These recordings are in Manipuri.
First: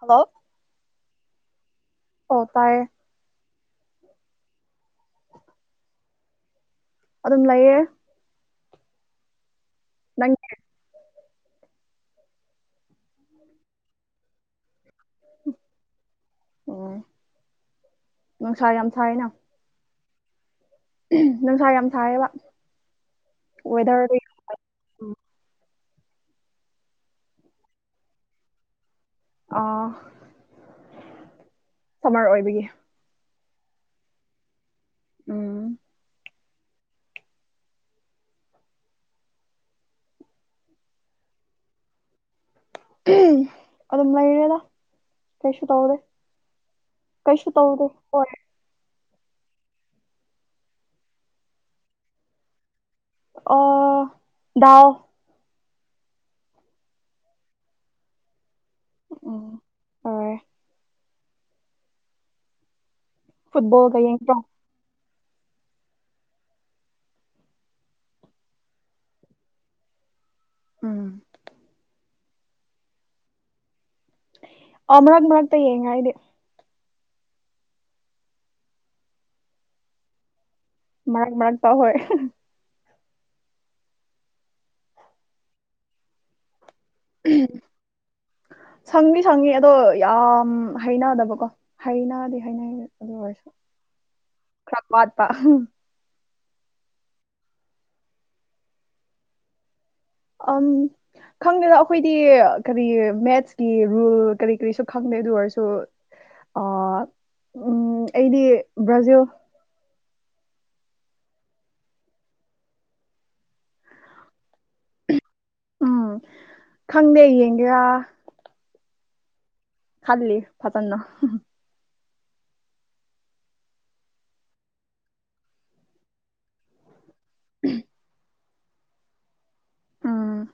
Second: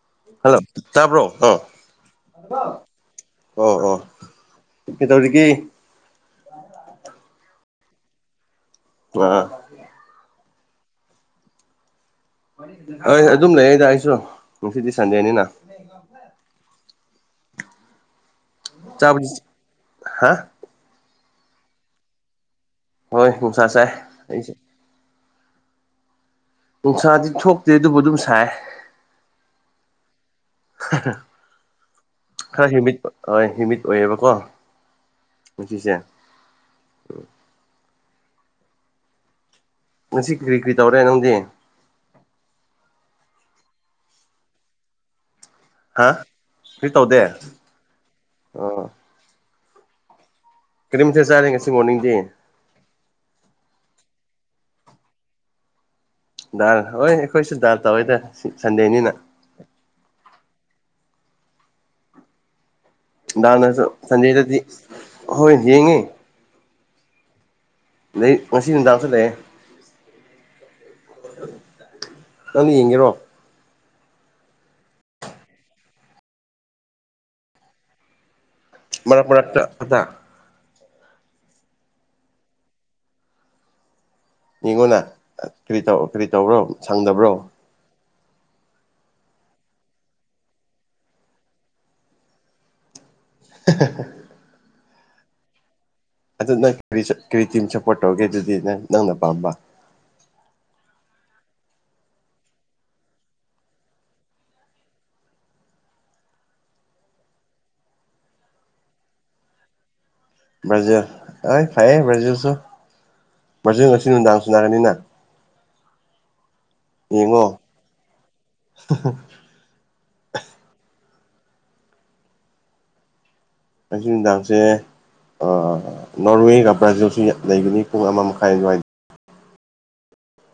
ꯍꯜꯂꯣ ꯍꯜꯂꯣ ꯇꯥꯕ꯭ꯔꯣ ꯑ ꯑꯣ ꯇꯥꯏꯌꯦ ꯑꯣ ꯑꯣ ꯀꯩꯇꯧꯔꯤꯒꯦ ꯑꯗꯨꯝ ꯂꯩꯌꯦ ꯑ ꯅꯪꯗꯤ ꯍꯣꯏ ꯑꯗꯨꯝ ꯂꯩꯌꯦꯗ ꯑꯩꯁꯨ ꯉꯁꯤꯗꯤ ꯁꯟꯗꯦꯅꯤꯅ ꯑꯣ ꯅꯨꯡꯁꯥ ꯌꯥꯝ ꯁꯥꯏꯅ ꯆꯥꯕꯗꯤ ꯍꯥ ꯅꯨꯡꯁꯥ ꯌꯥꯝ ꯁꯥꯥꯏꯌꯦꯕ ꯍꯣꯏ ꯅꯨꯡꯁꯥ ꯆꯥꯏ ꯑꯩꯁꯦ ꯅꯨꯡꯁꯥꯗꯤ ꯊꯣꯛꯇꯦ ꯑꯗꯨꯕꯨ ꯑꯗꯨꯝ ꯁꯥꯏ ꯑ ꯑꯣꯏꯕꯒꯤ ꯈꯔ ꯍꯤꯃꯤꯠ ꯍꯣꯏ ꯍꯤꯃꯤꯠ ꯑꯣꯏꯌꯦꯕꯀꯣ ꯎꯝ ꯉꯁꯤꯁꯦ ꯉꯁꯤ ꯀꯔꯤ ꯀꯔꯤ ꯇꯧꯔꯦ ꯅꯪꯗꯤ ꯑꯗꯨꯝ ꯂꯩꯔꯦꯗ ꯀꯩꯁꯨ ꯇꯧꯗꯦ ꯍꯥ ꯀꯔꯤ ꯇꯧꯗꯦ ꯀꯩꯁꯨ ꯇꯧꯗꯦ ꯍꯣꯏ ꯑꯣ ꯀꯔꯤꯝꯇ ꯆꯥꯔꯦ ꯉꯁꯤ ꯃꯣꯔꯅꯤꯡꯗꯤ [unintelligible] ꯗꯥ ꯍꯣꯏ ꯑꯩꯈꯣꯏꯁꯤꯗ ꯇꯧꯋꯦꯗ ꯁꯟꯗꯦꯅꯤꯅ ꯑꯣ ꯍꯣꯏ ꯗꯥꯅꯁꯨ ꯐꯨꯠꯕꯣꯜꯒ ꯌꯦꯡꯗ꯭ꯔꯣ ꯁꯦꯟꯗꯦꯗꯗꯤ ꯍꯣꯏ ꯌꯦꯡꯉꯦ ꯑꯗꯩ ꯉꯁꯤ ꯅꯨꯡꯗꯥꯡꯁꯨ ꯂꯩꯑꯦ ꯎꯝ ꯅꯪ ꯌꯦꯡꯒꯦꯔꯣ [unintelligible] ꯃꯔꯛ ꯃꯔꯛ ꯈꯛꯇ ꯃꯔꯛ ꯃꯔꯛꯇꯥ ꯍꯣꯏ ꯃꯤꯉꯣꯟꯅ ꯀꯔꯤ ꯇꯧ ꯀꯔꯤ ꯇꯧꯕ꯭ꯔꯣ ꯁꯪꯗꯕ꯭ꯔꯣ ꯁꯪꯅꯗꯤ ꯁꯪꯉꯤ ꯑꯗꯣ ꯌꯥꯝ ꯍꯩꯅꯗꯕꯀꯣ ꯍꯩꯅꯗꯤ ꯍꯅ ꯑꯗꯨ ꯑꯣꯏꯔꯁꯦ [inaudible] [unintelligible] ꯑꯗꯨ ꯅꯪ ꯀꯔꯤ ꯁꯞ ꯀꯔꯤ ꯇꯤꯝ ꯁꯞꯄꯣꯔꯠ ꯇꯧꯒꯦ ꯑꯗꯨꯗꯤ ꯅꯪ ꯅꯪꯅ ꯄꯥꯝꯕ ꯑꯝ ꯈꯪꯗꯦꯗ ꯑꯩꯈꯣꯏꯗꯤ ꯀꯔꯤ ꯃꯦꯠꯁꯀꯤ ꯔꯨꯜ ꯀꯔꯤ ꯀꯔꯤꯁꯨ ꯈꯪꯗꯦ ꯑꯗꯨ ꯑꯣꯏꯔꯁꯨ ꯑꯥ ꯑꯩꯗꯤ ꯕ꯭ꯔꯖꯤꯜ ꯕ꯭ꯔꯥꯖꯤꯜ ꯑꯩ ꯐꯩꯌꯦ ꯕ꯭ꯔꯖꯤꯜꯁꯨ ꯕ꯭ꯔꯖꯤꯜ ꯉꯪꯁꯤ ꯅꯨꯡꯗꯥꯡ ꯁꯥꯅꯔꯅꯤꯅ ꯎꯝ ꯈꯪꯗꯦ ꯌꯦꯡꯉꯣ ꯌꯦꯡꯒꯦꯔꯥ [inaudible] ꯈꯜꯂꯤ ꯐꯖꯟꯅ ꯉꯁꯤ ꯅꯨꯃꯤꯗꯥꯡꯁꯦ ꯅꯣꯔꯋꯦꯒ ꯕ꯭ꯔꯥꯖꯤꯜꯁꯨ ꯂꯩꯒꯅꯤ ꯄꯨꯡ ꯑꯃ ꯃꯈꯥꯏ [unintelligible] ꯎꯝ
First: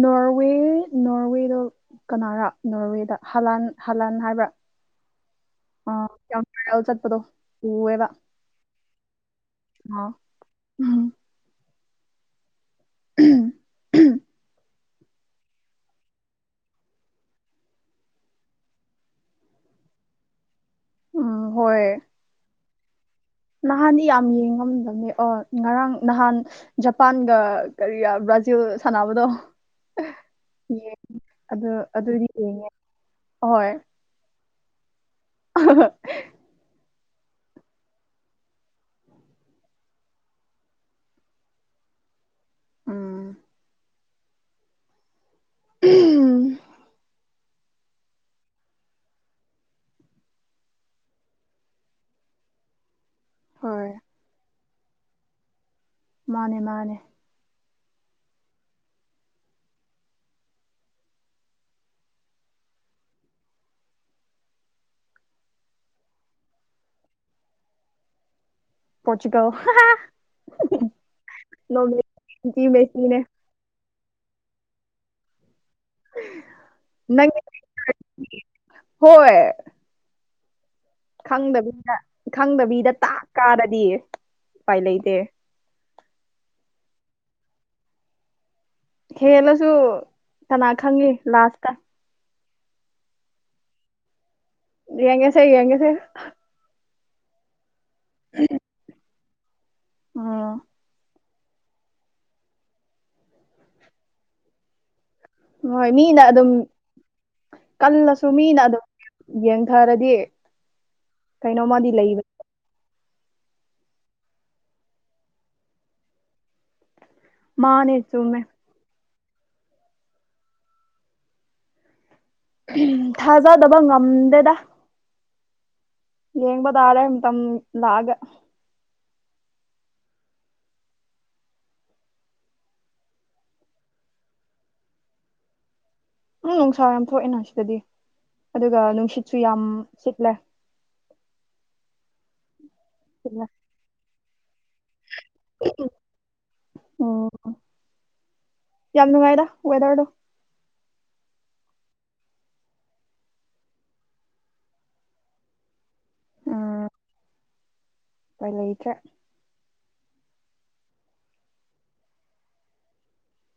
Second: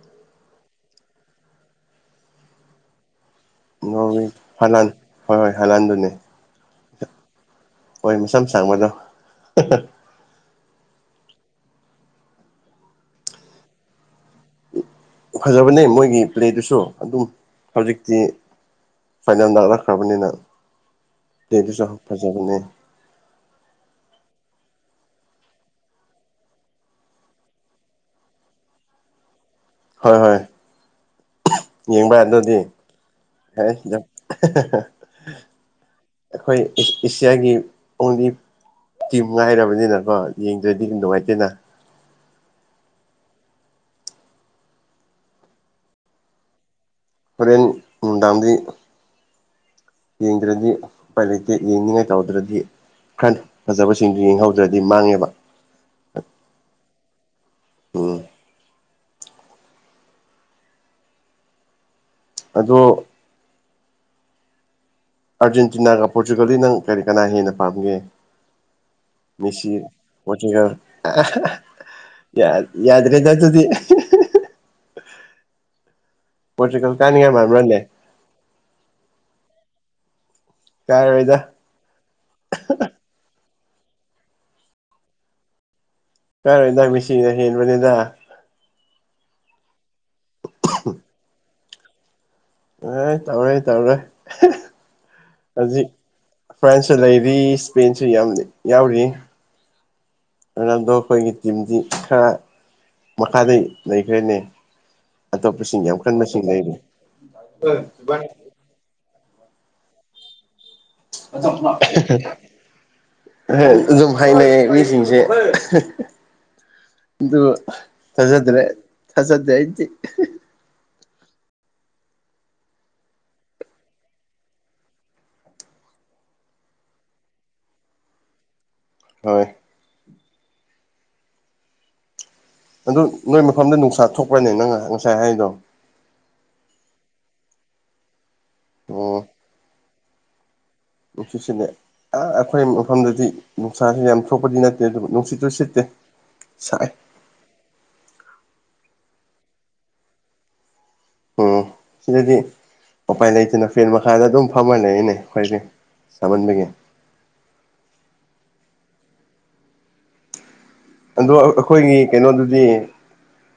ꯅꯣꯔꯋꯦ ꯅꯣꯔꯋꯦꯗ ꯀꯅꯥꯔꯥ ꯅꯣꯔꯋꯦꯗ ꯍꯂꯥꯟ ꯍꯜꯂꯟ ꯅꯣꯔꯋꯦ ꯍꯥꯏꯕ꯭ꯔꯥ ꯍꯂꯥꯟ ꯍꯣꯏ ꯍꯣꯏ ꯑ ꯍꯂꯥꯟꯗꯨꯅꯦ ꯌꯥꯝ ꯚꯥꯏꯔꯦꯜ ꯆꯠꯄꯗꯣ ꯍꯣꯏ ꯃꯁꯝ ꯁꯥꯡꯕꯗꯣ [unintelligible] ꯎꯝ ꯐꯖꯕꯅꯦ ꯃꯣꯏꯒꯤ ꯄ꯭ꯂꯦꯗꯨꯁꯨ ꯑꯗꯨꯝ ꯍꯧꯖꯤꯛꯇꯤ ꯐꯥꯏꯅꯥꯜ ꯂꯥꯛꯂꯛꯈ꯭ꯔꯕꯅꯤ ꯅꯪ ꯎꯝ ꯗꯗꯨꯁꯨ ꯍꯣꯏ ꯍ ꯐꯖꯕꯅꯦ ꯅꯍꯥꯟꯗꯤ ꯌꯥꯝ ꯌꯦꯡꯉꯝꯗꯕꯅꯦ ꯑꯣ ꯉꯔꯥꯡ ꯅꯍꯥꯟ ꯖꯄꯥꯟꯒ ꯀꯔꯤ ꯕ꯭ꯔꯥꯖꯤꯜ ꯁꯥꯟꯅꯕꯗꯣ ꯍꯣꯏ ꯍꯣꯏ ꯌꯦꯡ ꯑꯗꯨ ꯑꯗꯨꯗꯤ ꯌꯦꯡꯉꯦ [unintelligible] ꯍꯣꯏ ꯑꯩꯈꯣꯏ ꯑꯦꯁꯤꯌꯥꯒꯤ ꯑꯣꯡꯂꯤ ꯇꯤꯝ ꯉꯥꯏꯔꯕꯅꯤꯅꯀꯣ ꯌꯦꯡꯗ꯭ꯔꯗꯤ ꯌꯥꯝ ꯅꯨꯡꯉꯥꯏꯇꯦꯅ ꯎꯝ ꯎꯝ ꯍꯣꯔꯦꯟ ꯅꯨꯡꯗꯥꯡꯗꯤ ꯌꯦꯡꯗ꯭ꯔꯗꯤ ꯎꯄꯥꯏ ꯂꯩꯇꯦ ꯌꯦꯡꯅꯤꯡꯉꯥꯏ ꯇꯧꯗ꯭ꯔꯗꯤ ꯍꯣꯏ ꯐꯖꯕꯁꯤꯡ ꯌꯦꯡꯍꯧꯗ꯭ꯔꯗꯤ ꯃꯥꯡꯉꯦꯕ ꯃꯥꯅꯤ ꯃꯥꯅꯤ ꯎꯪ ꯑꯗꯨ ꯑꯥꯔꯖꯦꯟꯇꯤꯅꯥꯒ ꯄꯣꯔꯇꯨꯒꯜꯗꯤ ꯅꯪ ꯀꯔꯤ ꯀꯅꯥ ꯍꯦꯟꯅ ꯄꯥꯝꯒꯦ ꯄꯣꯔꯆꯨꯒꯜ UNINTELLIGIBLE ꯌꯥ ꯅꯣꯔꯃꯦꯜ ꯃꯦꯁꯤꯅꯦ ꯌꯥꯗ꯭ꯔꯦꯗ ꯑꯗꯨꯗꯤ ꯄꯣꯔꯇꯨꯒꯜ ꯅꯪ ꯀꯅꯤꯉꯥꯏ ꯃꯥꯟꯕ꯭ꯔꯥꯅꯦ ꯍꯣꯏ ꯀꯥꯔꯣꯏꯗ ꯈꯪꯗꯕꯤꯗ ꯈꯪꯗꯕꯤꯗ ꯇꯥꯛ ꯀꯥꯔꯗꯤ ꯎꯄꯥꯏ ꯂꯩꯇꯦ ꯀꯥꯏꯔꯣꯏꯗ ꯃꯦꯁꯤꯅ ꯍꯦꯟꯕꯅꯤꯗ ꯍꯦꯜꯂꯁꯨ ꯀꯅꯥ ꯈꯪꯅꯤ ꯂꯥꯁ ꯑꯦ ꯇꯧꯔꯦ ꯇꯧꯔꯣꯏ ꯌꯦꯡꯒꯦꯁꯦ ꯌꯦꯡꯒꯦꯁꯦ ꯐ꯭ꯔꯦꯟꯁꯁꯨ ꯂꯩꯔꯤ ꯏꯁꯄꯦꯟꯁꯨ ꯌꯥꯝꯅ ꯌꯥꯎꯔꯤ ꯎꯝ ꯔꯣꯅꯥꯜꯗꯣꯈꯣꯏꯒꯤ ꯇꯤꯝꯗꯤ ꯈꯔ ꯃꯈꯥꯗꯩ ꯂꯩꯈ꯭ꯔꯦꯅꯦ ꯑꯇꯣꯞꯄꯁꯤꯡ ꯍꯣꯏ ꯌꯥꯝ ꯃꯤꯅ ꯀꯟꯕꯁꯤꯡ ꯑꯗꯨꯝ ꯂꯩꯔꯤ ꯀꯜꯂꯁꯨ ꯃꯤꯅ ꯑꯗꯨꯝ ꯌꯦꯡꯊꯥꯔꯗꯤ UNINTELLIGIBLE ꯑꯗꯨ ꯃꯥꯅꯦ ꯆꯨꯝꯃꯦ ꯊꯥꯖꯗ꯭ꯔꯦ ꯊꯥꯖꯗꯦ ꯑꯩꯗꯤ ꯊꯥꯖꯗꯕ ꯉꯝ ꯗꯦꯗ ꯌꯦꯡꯕ ꯇꯥꯔꯦ ꯃꯇꯝ ꯂꯥꯛꯑꯒ ꯍꯣꯏ ꯑꯗꯨ ꯅꯣꯏ ꯃꯐꯝꯗ ꯅꯨꯡꯁꯥ ꯊꯣꯛꯄ꯭ꯔꯥꯅꯦ ꯅꯪ ꯉꯁꯥꯏ ꯍꯥꯏꯔꯤꯗꯣ ꯎꯪ ꯅꯨꯡꯁꯥ ꯌꯥꯝ ꯊꯣꯛꯑꯦꯅꯥ ꯁꯤꯗꯗꯤ ꯑꯗꯨꯒ ꯑꯣ ꯅꯨꯡꯁꯤꯠꯁꯨ ꯌꯥꯝ ꯁꯤꯠꯂꯦ ꯅꯨꯡꯁꯤꯠꯁꯤꯅꯦ ꯑꯥ ꯑꯩꯈꯣꯏ ꯃꯐꯝꯗꯗꯤ ꯁꯤꯠꯂꯦ ꯅꯨꯡꯁꯥꯥꯁꯦ ꯌꯥꯝ ꯊꯣꯛꯄꯗꯤ ꯅꯠꯇꯦ ꯑꯗꯨꯕꯨ ꯅꯨꯡꯁꯤꯠ ꯑꯗꯨ ꯁꯤꯠꯇꯦ ꯁꯥꯏ ꯎꯝ ꯌꯥꯝ ꯅꯨꯡꯉꯥꯏꯗ ꯋꯦꯗꯔꯗꯣ ꯎꯪ ꯑꯗꯨꯗꯤ ꯎꯄꯥꯏ ꯂꯩꯇꯅꯥ ꯐꯦꯟ ꯃꯈꯥꯗ ꯑꯗꯨꯝ ꯐꯝꯃ ꯂꯩꯔꯤꯅꯦ ꯑꯩꯈꯣꯏꯖꯦ ꯎꯝ ꯁꯥꯃꯟꯕꯒꯤ ꯎꯄꯥꯏ ꯂꯩꯇ꯭ꯔꯦ ꯑꯗꯣ ꯑꯥꯑꯥ ꯑꯩꯈꯣꯏꯒꯤ ꯀꯩꯅꯣꯗꯗꯤ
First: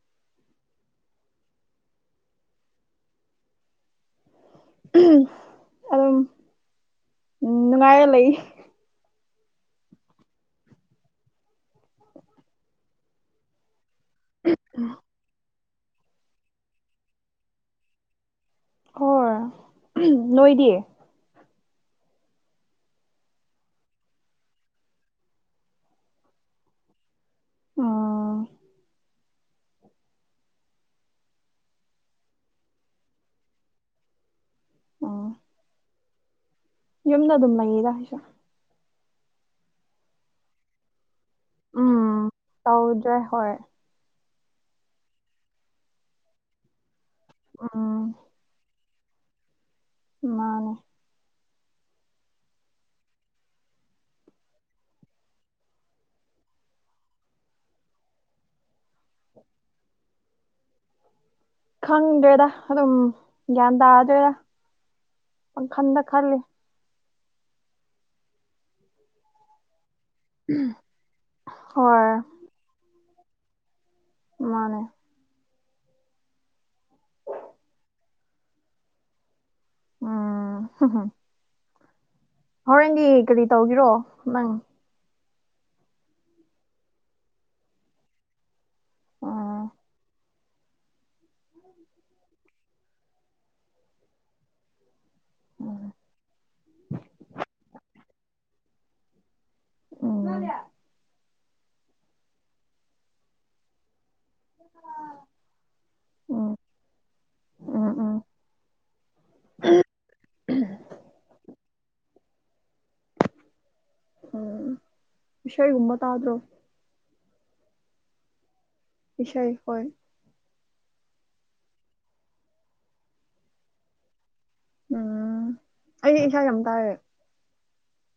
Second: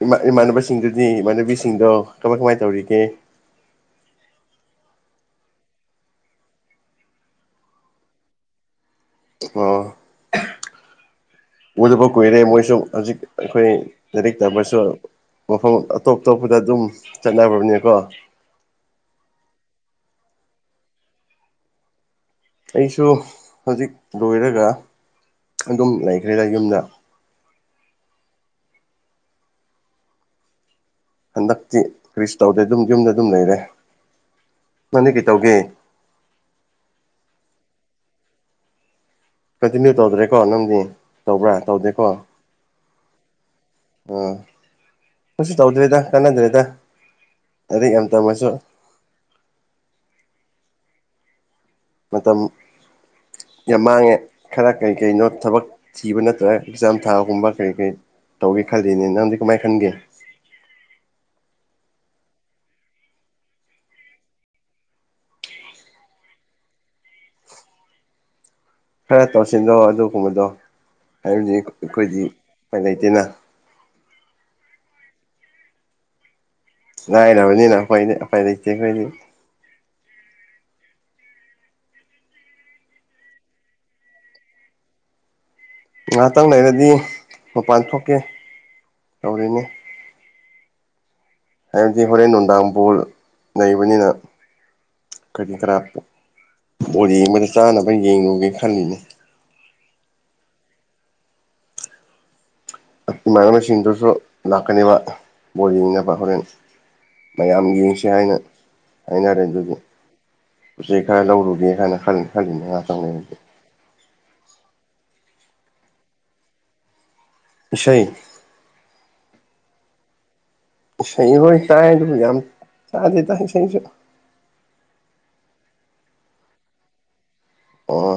ꯏꯃꯥ ꯏꯃꯥꯟꯅꯕꯁꯤꯡꯗꯨꯗꯤ ꯏꯃꯥꯟꯅꯕꯤꯁꯤꯡꯗꯣ ꯀꯃꯥꯏ ꯀꯃꯥꯏ ꯇꯧꯔꯤꯒꯦ ꯑꯗꯨꯝ ꯅꯨꯡꯉꯥꯏꯔ ꯂꯩ ꯍꯣ ꯎꯗꯕ ꯀꯨꯏꯔꯦ ꯃꯣꯏꯁꯨ ꯍꯧꯖꯤꯛ ꯑꯩꯈꯣꯏ ꯂꯥꯏꯔꯤꯛ ꯇꯝꯃꯁꯨ ꯃꯐꯝ ꯑꯇꯣꯞ ꯑꯇꯣꯞꯄꯗ ꯑꯗꯨꯝ ꯆꯠꯅꯕꯅꯤꯀꯣ ꯍꯣꯏ ꯅꯣꯏꯗꯤ ꯑꯩꯁꯨ ꯍꯧꯖꯤꯛ ꯂꯣꯏꯔꯒ ꯑꯗꯨꯝ ꯂꯩꯈ꯭ꯔꯦꯗ ꯌꯨꯝꯗ ꯑꯥꯑ ꯍꯟꯗꯛꯇꯤ ꯀꯔꯤꯁꯨ ꯇꯧꯗꯦ ꯑꯗꯨꯝ ꯌꯨꯝꯗ ꯑꯗꯨꯝ ꯂꯩꯔꯦ ꯅꯥꯪꯗꯤ ꯎꯝ ꯀꯩꯇꯧꯒꯦ ꯌꯨꯝꯗ ꯑꯗꯨꯝ ꯂꯩꯗ ꯑꯩꯖꯨ ꯀꯟꯇꯤꯅ꯭ꯌꯨ ꯇꯧꯗ꯭ꯔꯦꯀꯣ ꯅꯪꯗꯤ ꯇꯧꯕ꯭ꯔꯥ ꯇꯧꯗꯦꯀꯣ ꯎꯝ ꯇꯧꯗ꯭ꯔꯦ ꯍꯣꯏ ꯑꯥꯑ ꯀꯩꯁꯨ ꯇꯧꯗ꯭ꯔꯦꯗ ꯀꯥꯟꯅꯗ꯭ꯔꯦꯗ ꯂꯥꯏꯔꯤꯛ ꯎꯝ ꯌꯥꯝ ꯇꯝꯃꯁꯨ ꯃꯥꯅꯦ ꯃꯇꯝ ꯌꯥꯝ ꯃꯥꯡꯉꯦ ꯈꯔ ꯀꯩ ꯀꯩꯅꯣ ꯊꯕꯛ ꯊꯤꯕ ꯅꯠꯇ꯭ꯔꯒ ꯑꯦꯛꯖꯥꯝ ꯊꯥꯕꯒꯨꯝꯕ ꯀꯔꯤ ꯀꯔꯤ ꯇꯧꯒꯦ ꯈꯜꯂꯤꯅꯦ ꯅꯪꯗꯤ ꯀꯃꯥꯏ ꯈꯟꯒꯦ ꯈꯪꯗ꯭ꯔꯦꯗ ꯑꯗꯨꯝ ꯒ꯭ꯌꯥꯟ ꯇꯥꯗ꯭ꯔꯦꯗ ꯄꯪꯈꯟꯗ ꯈꯜꯂꯤ ꯈꯔ ꯇꯧꯁꯤꯟꯅꫭ ꯑꯗꯨꯒꯨꯝꯕꯗꯣ ꯍꯥꯏꯕꯗꯤ ꯍꯣꯏ ꯑꯩꯈꯣꯏꯗꯤ ꯎꯄꯥꯏ ꯂꯩꯇꯦꯅ ꯃꯥꯅꯦ ꯂꯥꯏꯔꯕꯅꯤꯅꯥ ꯑꯈꯣꯏꯗꯤ ꯎꯄꯥꯢ ꯂꯩꯇꯦ ꯑꯈꯣꯏꯗꯤ ꯎꯝ [unintelligible] ꯍꯣꯔꯦꯟꯗꯤ ꯀꯔꯤ ꯇꯧꯒꯦꯔꯣ ꯅꯪ ꯉꯥꯇꯪ ꯂꯩꯔꯗꯤ ꯃꯄꯥꯟ ꯊꯣꯛꯀꯦ ꯇꯧꯔꯤꯅꯦ ꯎꯝ ꯍꯥꯏꯕꯗꯤ ꯍꯣꯔꯦꯟ ꯅꯨꯡꯗꯥꯡ ꯕꯣꯜ ꯂꯩꯩꯕꯅꯤꯅ ꯀꯔꯤ ꯀꯔꯥ ꯎꯝ ꯕꯣꯜ ꯌꯦꯡꯕꯗ ꯆꯥꯅꯕ ꯌꯦꯡꯉꯨꯒꯦ ꯈꯜꯂꯤꯅꯦ ꯎꯝ ꯏꯃꯥꯅꯕ ꯁꯤꯁꯤꯡꯗꯨꯁ ꯂꯥꯛꯀꯅꯤꯕ ꯕꯣꯜ ꯌꯦꯡꯃꯤꯟꯅꯕ ꯍꯣꯔꯦꯟ ꯎꯝ ꯃꯌꯥꯝ ꯎꯝ ꯌꯦꯡꯁꯤ ꯎꯝ ꯍꯥꯏꯅ ꯍꯥꯏꯅꯔꯦ ꯑꯗꯨꯒꯤ ꯎꯆꯦꯛ ꯈꯔ ꯂꯧꯔꯨꯒꯦ ꯍꯥꯏꯅ ꯈꯜ ꯈꯜꯂꯤꯅꯦ ꯉꯥꯇꯪ ꯂꯩꯔꯗꯤ ꯎꯝ ꯏꯁꯩ ꯒꯨꯝꯕ ꯇꯥꯗ꯭ꯔꯣ ꯏꯁꯩ ꯏꯁꯩ ꯍꯣꯏ ꯏꯁꯩ ꯍꯣꯏ ꯇꯥꯏ ꯑꯗꯨꯕꯨ ꯌꯥꯝ ꯇꯥꯗꯦꯗ ꯏꯁꯩꯁꯨ ꯎꯝ ꯑꯩ ꯏꯁꯩ ꯌꯥꯝ ꯇꯥꯌꯦ ꯑꯣ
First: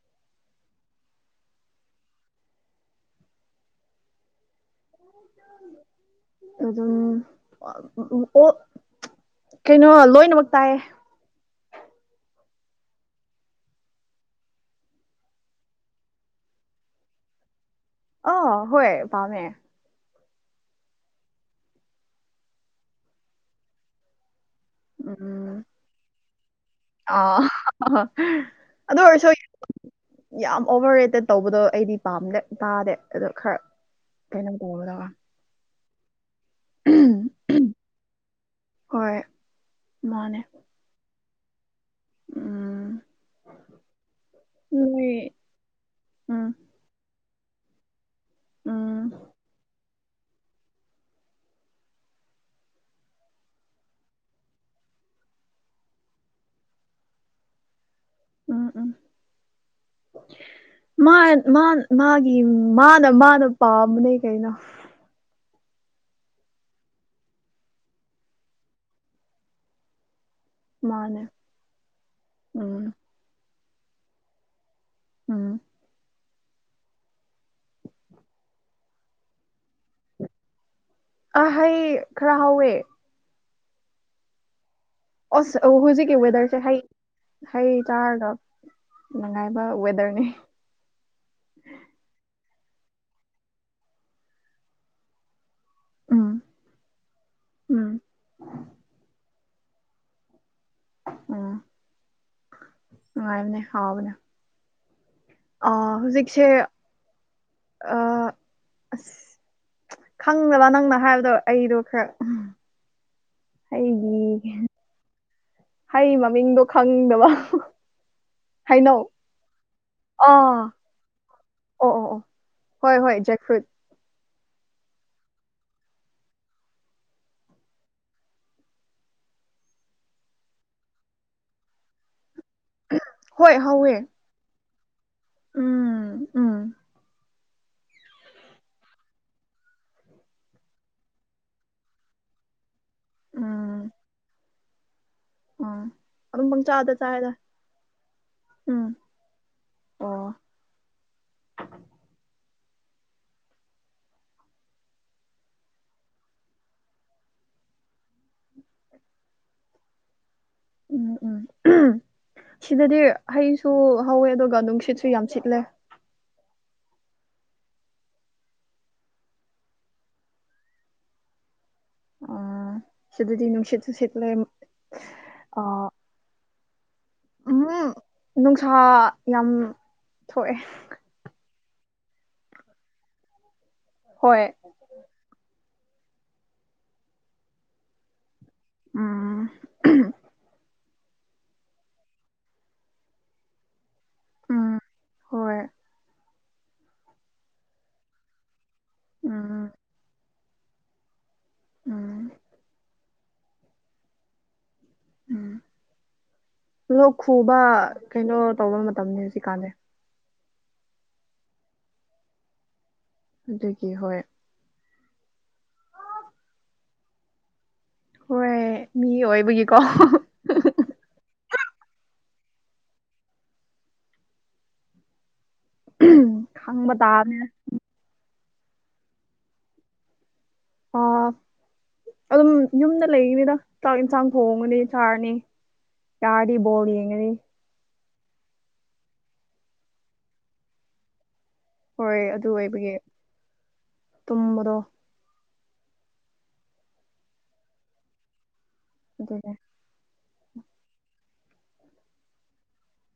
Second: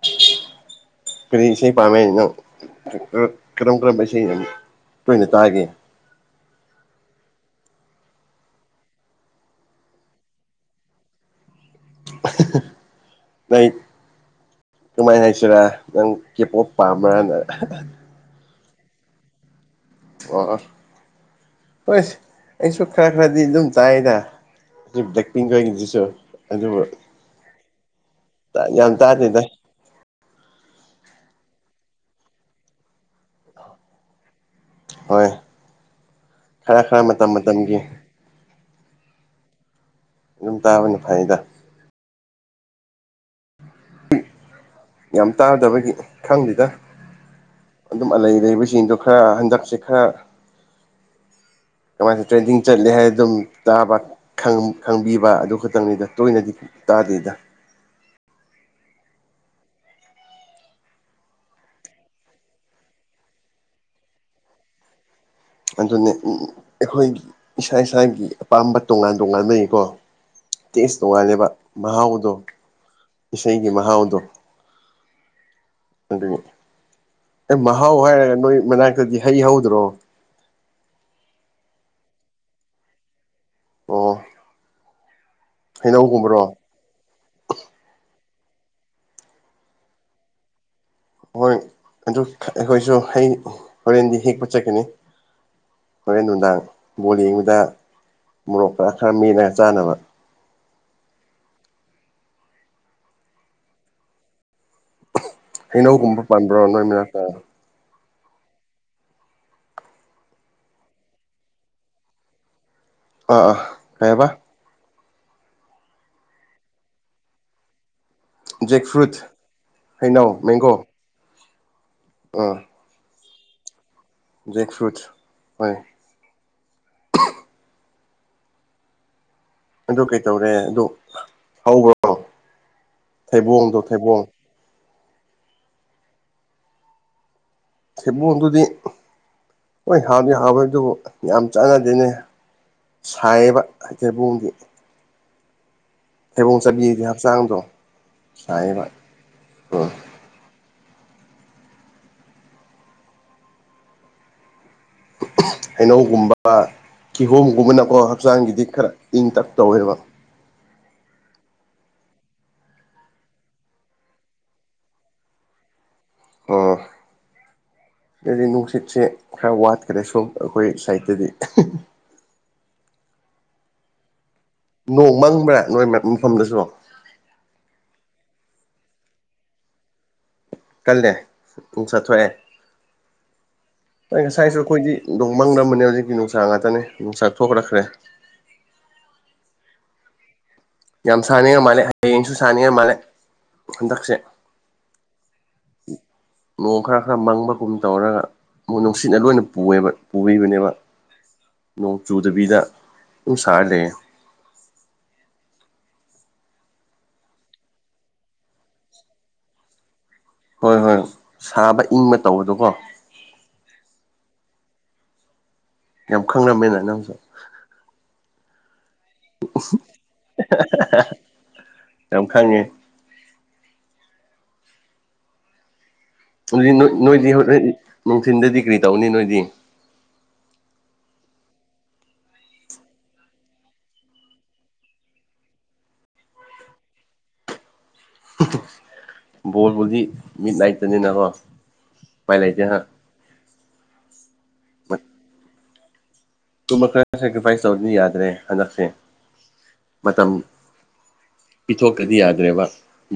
[unintelligible] ꯀꯔꯤ ꯏꯁꯩ ꯄꯥꯝꯃꯦ ꯅꯪ ꯑ ꯀꯔꯝ ꯀꯔꯝꯕ ꯏꯁꯩꯅ ꯇꯣꯏꯅ ꯇꯥꯒꯦ ꯑꯗꯨꯝ ꯑ ꯑꯣ ꯀꯩꯅꯣ ꯂꯣꯏꯅꯃꯛ ꯇꯥꯏꯌꯦ [unintelligible] ꯀꯨꯃꯥꯏꯟ ꯍꯥꯏꯁꯤꯔꯥ ꯅꯪ ꯀꯦꯄꯣꯞ ꯄꯥꯝꯕ꯭ꯔꯅ ꯑꯣꯍꯣꯢ ꯄꯥꯝꯃꯦ ꯑꯣ ꯑꯣ ꯍꯣꯏ ꯑꯩꯁꯨ ꯈꯔ ꯈꯔꯗꯤ ꯑꯗꯨꯝ ꯇꯥꯏꯗ ꯗꯨ ꯕ꯭ꯂꯦꯛꯄꯤꯡꯒ [unintelligible] ꯑ [unintelligible] ꯑꯗꯨꯗ ꯑꯣꯏꯁꯨ ꯇꯥꯗꯦꯗ ꯌꯥꯝ ꯑꯣꯚꯔ ꯔꯦꯠꯇ ꯇꯧꯕꯗꯣ ꯑꯩꯗꯤ ꯄꯥꯝꯗꯦ ꯇꯥꯗꯦ ꯑꯗꯣ ꯈꯔ ꯀꯩꯅꫭ ꯇꯧꯕꯗꫭ ꯑ ꯈꯔ ꯈꯔ ꯃꯇꯝ ꯃꯇꯝꯒꯤ ꯍꯣꯏ ꯃꯥꯅꯦ ꯗꯨꯝ ꯇꯥꯕꯅ ꯐꯩꯗ ꯎꯝ ꯅꯣꯏ ꯌꯥꯝ ꯇꯥꯗꯕꯒꯤ ꯎꯝ ꯈꯪꯗꯦꯗ ꯑꯗꯨꯝ ꯑꯂꯩ ꯂꯩꯩꯕꯁꯤꯡꯗꯣ ꯎꯝ ꯈꯔ ꯍꯟꯗꯛꯁꯦ ꯈꯔ ꯀꯃꯥꯏꯅ ꯇ꯭ꯔꯦꯟꯗꯤꯡ ꯆꯠꯂꯦ ꯍꯥꯏ ꯑꯗꯨꯝ ꯇꯥꯕ ꯈꯪ ꯈꯪꯕꯤꯕ ꯑꯗꯨ ꯈꯇꯪꯅꯤꯗ ꯇꯣꯏꯅꯗꯤ ꯇꯥꯗꯦꯗ ꯎꯝ ꯎꯝ [inaudible] ꯃꯥꯟ ꯃꯥꯟ ꯃꯥꯒꯤ ꯃꯥꯅ ꯃꯥꯅ ꯄꯥꯝꯕꯅꯦ ꯀꯩꯅꯣ ꯑꯗꯨꯅꯦ ꯎꯝ ꯑꯩꯈꯣꯏꯒꯤ ꯏꯁꯥ ꯏꯁꯥꯒꯤ ꯑꯄꯥꯝꯕ ꯇꯣꯉꯥꯟ ꯇꯣꯉꯥꯟꯅꯩ ꯀꯣ ꯇꯦꯁ ꯃꯥꯅꯦ ꯇꯣꯉꯥꯜꯂꯦꯕ ꯃꯍꯥꯎꯗꯣ ꯎꯝ ꯏꯁꯩꯒꯤ ꯃꯍꯥꯎꯗꯣ ꯎꯝ ꯑꯗꯨ ꯑꯦ ꯃꯍꯥꯎ ꯍꯥꯏꯔꯒ ꯅꯣꯏ ꯃꯅꯥꯛꯇꯗꯤ ꯍꯩ ꯍꯧꯗ꯭ꯔꯣ ꯑ ꯍꯩ ꯈꯔ ꯍꯧꯋꯦ ꯑꯣ ꯑꯣꯁ ꯑꫭ ꯍꯨꯖꯤꯛꯀꯤ ꯍꯩꯅꯧꯒꯨꯝꯕꯔꯣ ꯋꯦꯗꯔꯁꯦ ꯍꯩ ꯍꯩ ꯆꯥꯔꯒ ꯅꯨꯡꯉꯥꯏꯕ ꯋꯦꯗꯔꯅꯦ ꯍꯣꯏ ꯑꯗꯨ ꯑꯩꯈꯣꯏꯁꯨ ꯍꯩ ꯍꯣꯔꯦꯟꯗꯤ ꯍꯦꯛꯄ ꯆꯠꯀꯅꯤ꯫ ꯍꯣꯔꯦꯟ ꯎꯝ ꯅꯨꯡꯗꯥꯡ ꯕꯣꯜ ꯌꯦꯡꯕꯗ ꯎꯝ ꯃꯣꯔꯣꯛ ꯈꯔ ꯈꯔ ꯃꯦꯠꯂꯒ ꯆꯥꯅꯕ ꯎꯝ ꯅꯨꯡꯉꯥꯏꯕꯅꯦ ꯍꯥꯎꯕꯅꯦ ꯑ ꯍꯩꯅꯧꯒꯨꯝꯕ ꯍꯧꯖꯤꯛꯁꯦ ꯄꯥꯟꯕ꯭ꯔꯣ ꯅꯣꯏ ꯃꯅꯥꯛꯇ ꯑ ꯑꯁ ꯈꯪꯗꯕ ꯅꯪꯅ ꯍꯥꯏꯕꯗꯣ ꯑꯩꯗꯣ ꯈꯔ ꯑꯥ ꯑꯥ ꯀꯩꯍꯥꯏꯕ ꯑꯩꯒꯤ ꯍꯩ ꯃꯃꯤꯡꯗꯣ ꯈꯪꯗꯕ ꯖꯦꯛ ꯍꯩꯅꯧ ꯐ꯭ꯔꯨꯠ, ꯑꯥ ꯍꯩꯅꯧ, ꯃꯦꯡꯒꯣ ꯑꯣ ꯑꯣ ꯑꯣ ꯑꯥ ꯍꯣꯏ ꯍꯣꯏ ꯖꯦꯛꯐ꯭ꯔꯨꯠ ꯖꯦꯛꯐ꯭ꯔꯨꯠ ꯍꯣꯏ ꯑꯗꯨ ꯀꯩꯇꯧꯔꯦ ꯑꯗꯨ ꯍꯧꯕ꯭ꯔꯣ ꯍꯣꯏ ꯊꯩꯕꯣꯡꯗꯣ ꯍꯧꯋꯦ ꯊꯩꯕꯣꯡ ꯎꯝ ꯎꯝ ꯊꯩꯕꯣꯡꯗꯨꯗꯤ ꯍꯣꯏ ꯍꯥꯎꯗꯤ ꯍꯥꯎꯋꯦ ꯑꯗꯨꯕꯨ ꯌꯥꯝ ꯆꯥꯟꯅꯗꯦꯅꯦ꯫ ꯁꯥꯏꯌꯦꯕ ꯊꯩꯕꯣꯡꯒꯤ ꯑꯥ ꯊꯩꯕꯣꯡ ꯆꯥꯅꯤꯡꯉꯗꯤ ꯍꯛꯆꯥꯡꯗꯣ ꯁꯥꯏꯌꯦꯕ ꯎꯝ ꯎꯝ ꯑꯣ ꯍꯩꯅꯧꯒꯨꯝꯕ ꯀꯤꯍꯣꯝꯒꯨꯝꯕꯅꯀꯣ ꯍꯛꯆꯥꯡꯒꯤꯗꯤ ꯈꯔ ꯏꯪ ꯇꯛ ꯇꯧꯋꯦꯕ ꯎꯝ ꯎꯝ ꯁꯤꯗꯗꯤ ꯍꯩꯁꯨ ꯍꯧꯋꯦ ꯑꯗꯨꯒ ꯅꯨꯡꯁꯤꯠꯁꯨ ꯌꯥꯝ ꯁꯤꯠꯂꯦ꯫ ꯍꯣ ꯁꯤꯗꯗꯤ ꯅꯨꯡꯁꯤꯠꯁꯦ ꯈꯔ ꯋꯥꯠꯈ꯭ꯔꯦ ꯁꯨꯝ ꯑꯩꯈꯣꯏ ꯁꯥꯏꯠꯇꯗꯤ ꯑ ꯁꯤꯗꯗꯤ ꯅꯨꯡꯁꯤꯠꯁꯨ ꯁꯤꯠꯂꯦꯝ ꯅꯣꯡ ꯃꯪꯕ꯭ꯔꯥ ꯅꯣꯏ ꯃ ꯃꯐꯝꯗꯁꯨ ꯎꯝ ꯅꯨꯡꯁꯥ ꯌꯥꯝ ꯊꯣꯛꯑꯦ ꯀꯜꯂꯦ ꯄꯨꯡ ꯆꯠꯊꯣꯛꯑꯦ ꯑ ꯍꯣꯏ ꯉꯁꯥꯏꯁꯨ ꯑꯩꯈꯣꯏꯗꯤ ꯅꯣꯡꯃꯪꯔꯝꯕꯅꯦ ꯍꯧꯖꯤꯛꯇꯤ ꯅꯨꯡꯁꯥ ꯉꯥꯛꯇꯅꯦ ꯅꯨꯡꯁꯥ ꯊꯣꯛꯔꯛꯈ꯭ꯔꯦ꯫ ꯎꯝ ꯌꯥꯝ ꯁꯥꯅꯤꯡꯉꯥꯏ ꯃꯥꯜꯂꯦ ꯍꯌꯦꯡꯁꯨ ꯁꯥꯅꯤꯡꯉꯥꯏ ꯃꯥꯜꯂꯦ ꯍꯟꯗꯛꯁꯦ ꯎꯝ ꯍꯣꯏ ꯅꯣꯡ ꯈꯔ ꯈꯔ ꯃꯪꯕꯒꯨꯝ ꯇꯧꯔꯒ ꯃꯣꯏ ꯅꯨꯡꯁꯤꯠꯅ ꯂꯣꯏꯅ ꯎꯝ ꯄꯨꯑꯦꯕ ꯄꯨꯕꯤꯕꯅꯦꯕ ꯅꯣꯡ ꯎꯝ ꯆꯨꯗꯕꯤꯗ ꯁꯨꯝ ꯁꯥꯔꯦ ꯂꯩꯌꯦ ꯎꯝ ꯂꯣꯛ ꯈꯨꯕ ꯀꯩꯅꯣ ꯇꯧꯕ ꯃꯇꯝꯅꯤ ꯍꯧꯖꯤꯛꯀꯥꯟꯖꯦ ꯍꯣꯏ ꯍꯣꯏ ꯁꯥꯕ ꯏꯪꯕ ꯇꯧꯕꯗꯀꯣ ꯑꯗꯨꯒꯤ ꯍꯣꯏ ꯌꯥꯝ ꯈꯪꯔꯝꯃꯦꯅ ꯅꯪꯁꯨ꯫ ꯍꯣꯏ ꯃꯤ ꯑꯣꯏꯕꯒꯤꯀꯣ ꯌꯥꯝ ꯈꯪꯉꯦ ꯑꯗꯨꯗꯤ ꯅꯣꯏ ꯈꯪꯕ ꯅꯣꯏꯗꯤ ꯇꯥꯕꯅꯦ ꯍꯣ ꯔꯦꯟ ꯅꯨꯡꯊꯤꯟꯗꯗꯤ ꯀꯔꯤ ꯇꯧꯅꯤ ꯅꯣꯏꯗꯤ꯫ ꯑꯥ [inaudible] ꯑꯗꯨꯝ ꯌꯨꯝꯗ ꯂꯩꯒꯅꯤꯗ ꯆꯥꯛ ꯌꯦꯟꯁꯥꯡ ꯊꯣꯡꯉꯅꯤ ꯆꯥꯔꯅꯤ ꯆꯔꯗꯤ ꯕꯣꯜ ꯌꯦꯡꯒꯅꯤ ꯕꯣꯜꯕꯨꯗꯤ ꯃꯤꯠ ꯅꯥꯏꯠ ꯇꯅꯤꯅꯀꯣ ꯍꯣꯏ ꯑꯗꯨ ꯑꯣꯏꯕꯒꯤ ꯇꯨꯝꯕꯗꯣ [inaudible] ꯇꯨꯝꯕ ꯈꯔ ꯁ‌ꯦꯀ꯭ꯔꯤꯐꯥꯏꯁ ꯇꯧꯗ꯭ꯔꯥꯗꯤ ꯌꯥꯗꯔꯦ ꯍꯟꯗꯛꯁꯦ ꯫ ꯑꯗꯨꯅ‌ꯦ ꯃꯇꯝ ꯄꯤꯊꯣꯛꯇꯗꯤ ꯌꯥꯗ꯭ꯔꯦꯕ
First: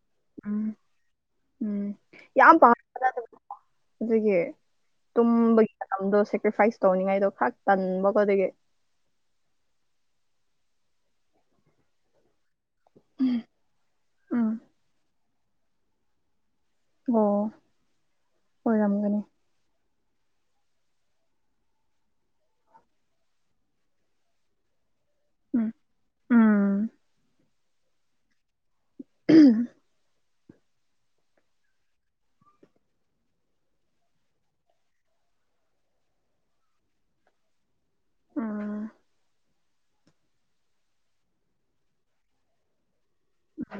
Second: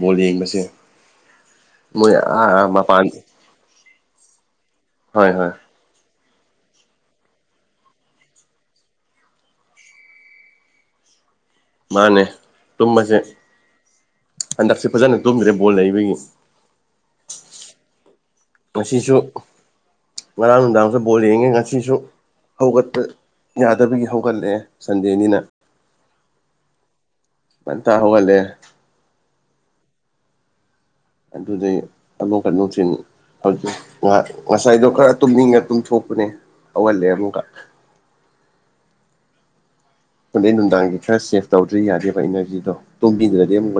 ꯕꯣꯜ ꯌꯦꯡꯕꯁꯦ ꯫ ꯎꯝ ꯎꯝ ꯌꯥꯝ ꯄꯥꯝ [unintelligible] ꯑꯗꯨꯒꯤ ꯍꯣꯏ ꯍꯣꯏ ꯇꯨꯝꯕꯒꯤ ꯃꯇꯝꯗꯣ ꯁꯦꯀ꯭ꯔꯤꯐꯥꯏꯁ ꯇꯧꯅꯤꯡꯉꯥꯏꯗꯣ ꯈꯛ ꯇꯟꯕꯀ‌ꯣ ꯑꯗꯨꯒꯤ ꯫ ꯃꯥꯅꯦ ꯇꯨꯝꯕꯁꯦ ꯎꯝ ꯍꯟꯗꯛꯁꯦ ꯐꯖꯅ ꯇꯨꯝꯗ꯭ꯔꯦ ꯕꯣꯜ ꯂꯩꯕꯒꯤ ꯫ ꯑꯣ ꯉꯁꯤꯁꯨ ꯑꯣꯏꯔꯝꯒꯅꯤ ꯉꯔꯥꯡ ꯅꯨꯡꯗꯥꯡꯁꯨ ꯕꯣꯜ ꯌꯦꯡꯉꯦ ꯉꯁꯤꯁꯨ ꯍꯧꯒꯠꯄ ꯌꯥꯗꯕꯒꯤ ꯍꯧꯒꯠꯂꯛꯑꯦ ꯁꯟꯗꯦꯅꯤꯅ ꯫ ꯎꯝ ꯎꯝ ꯉꯧꯇꯥ ꯍ‌ꯧꯒꯠꯂꯦ ꯫ ꯑꯗꯨꯗꯩ ꯑꯗꯨꯨꯛꯀꯥ ꯅꯨꯡꯊꯤꯟ ꯍꯧꯖꯤꯛ ꯉꯥ ꯉꯁꯥꯏꯗꯣ ꯈꯔ ꯇꯨꯝꯅꯤꯡꯉ ꯇꯨꯝꯊꯣꯛꯄꯅꯦ ꯍꯧꯒꯠꯂꯦ ꯑꯃꯨꯛꯀ ꯫ ꯎꯝ ꯑꯗꯩ ꯅꯨꯡꯗꯥꯡꯒꯤ ꯈꯔ ꯁꯦꯞ ꯇꯧꯗ꯭ꯔꯤ ꯌꯥꯗꯦꯕ ꯏꯅꯔꯖꯤꯗꯣ ꯇꯨꯝꯕꯤꯗ꯭ꯔꯗꯤ ꯑꯃꯨꯛ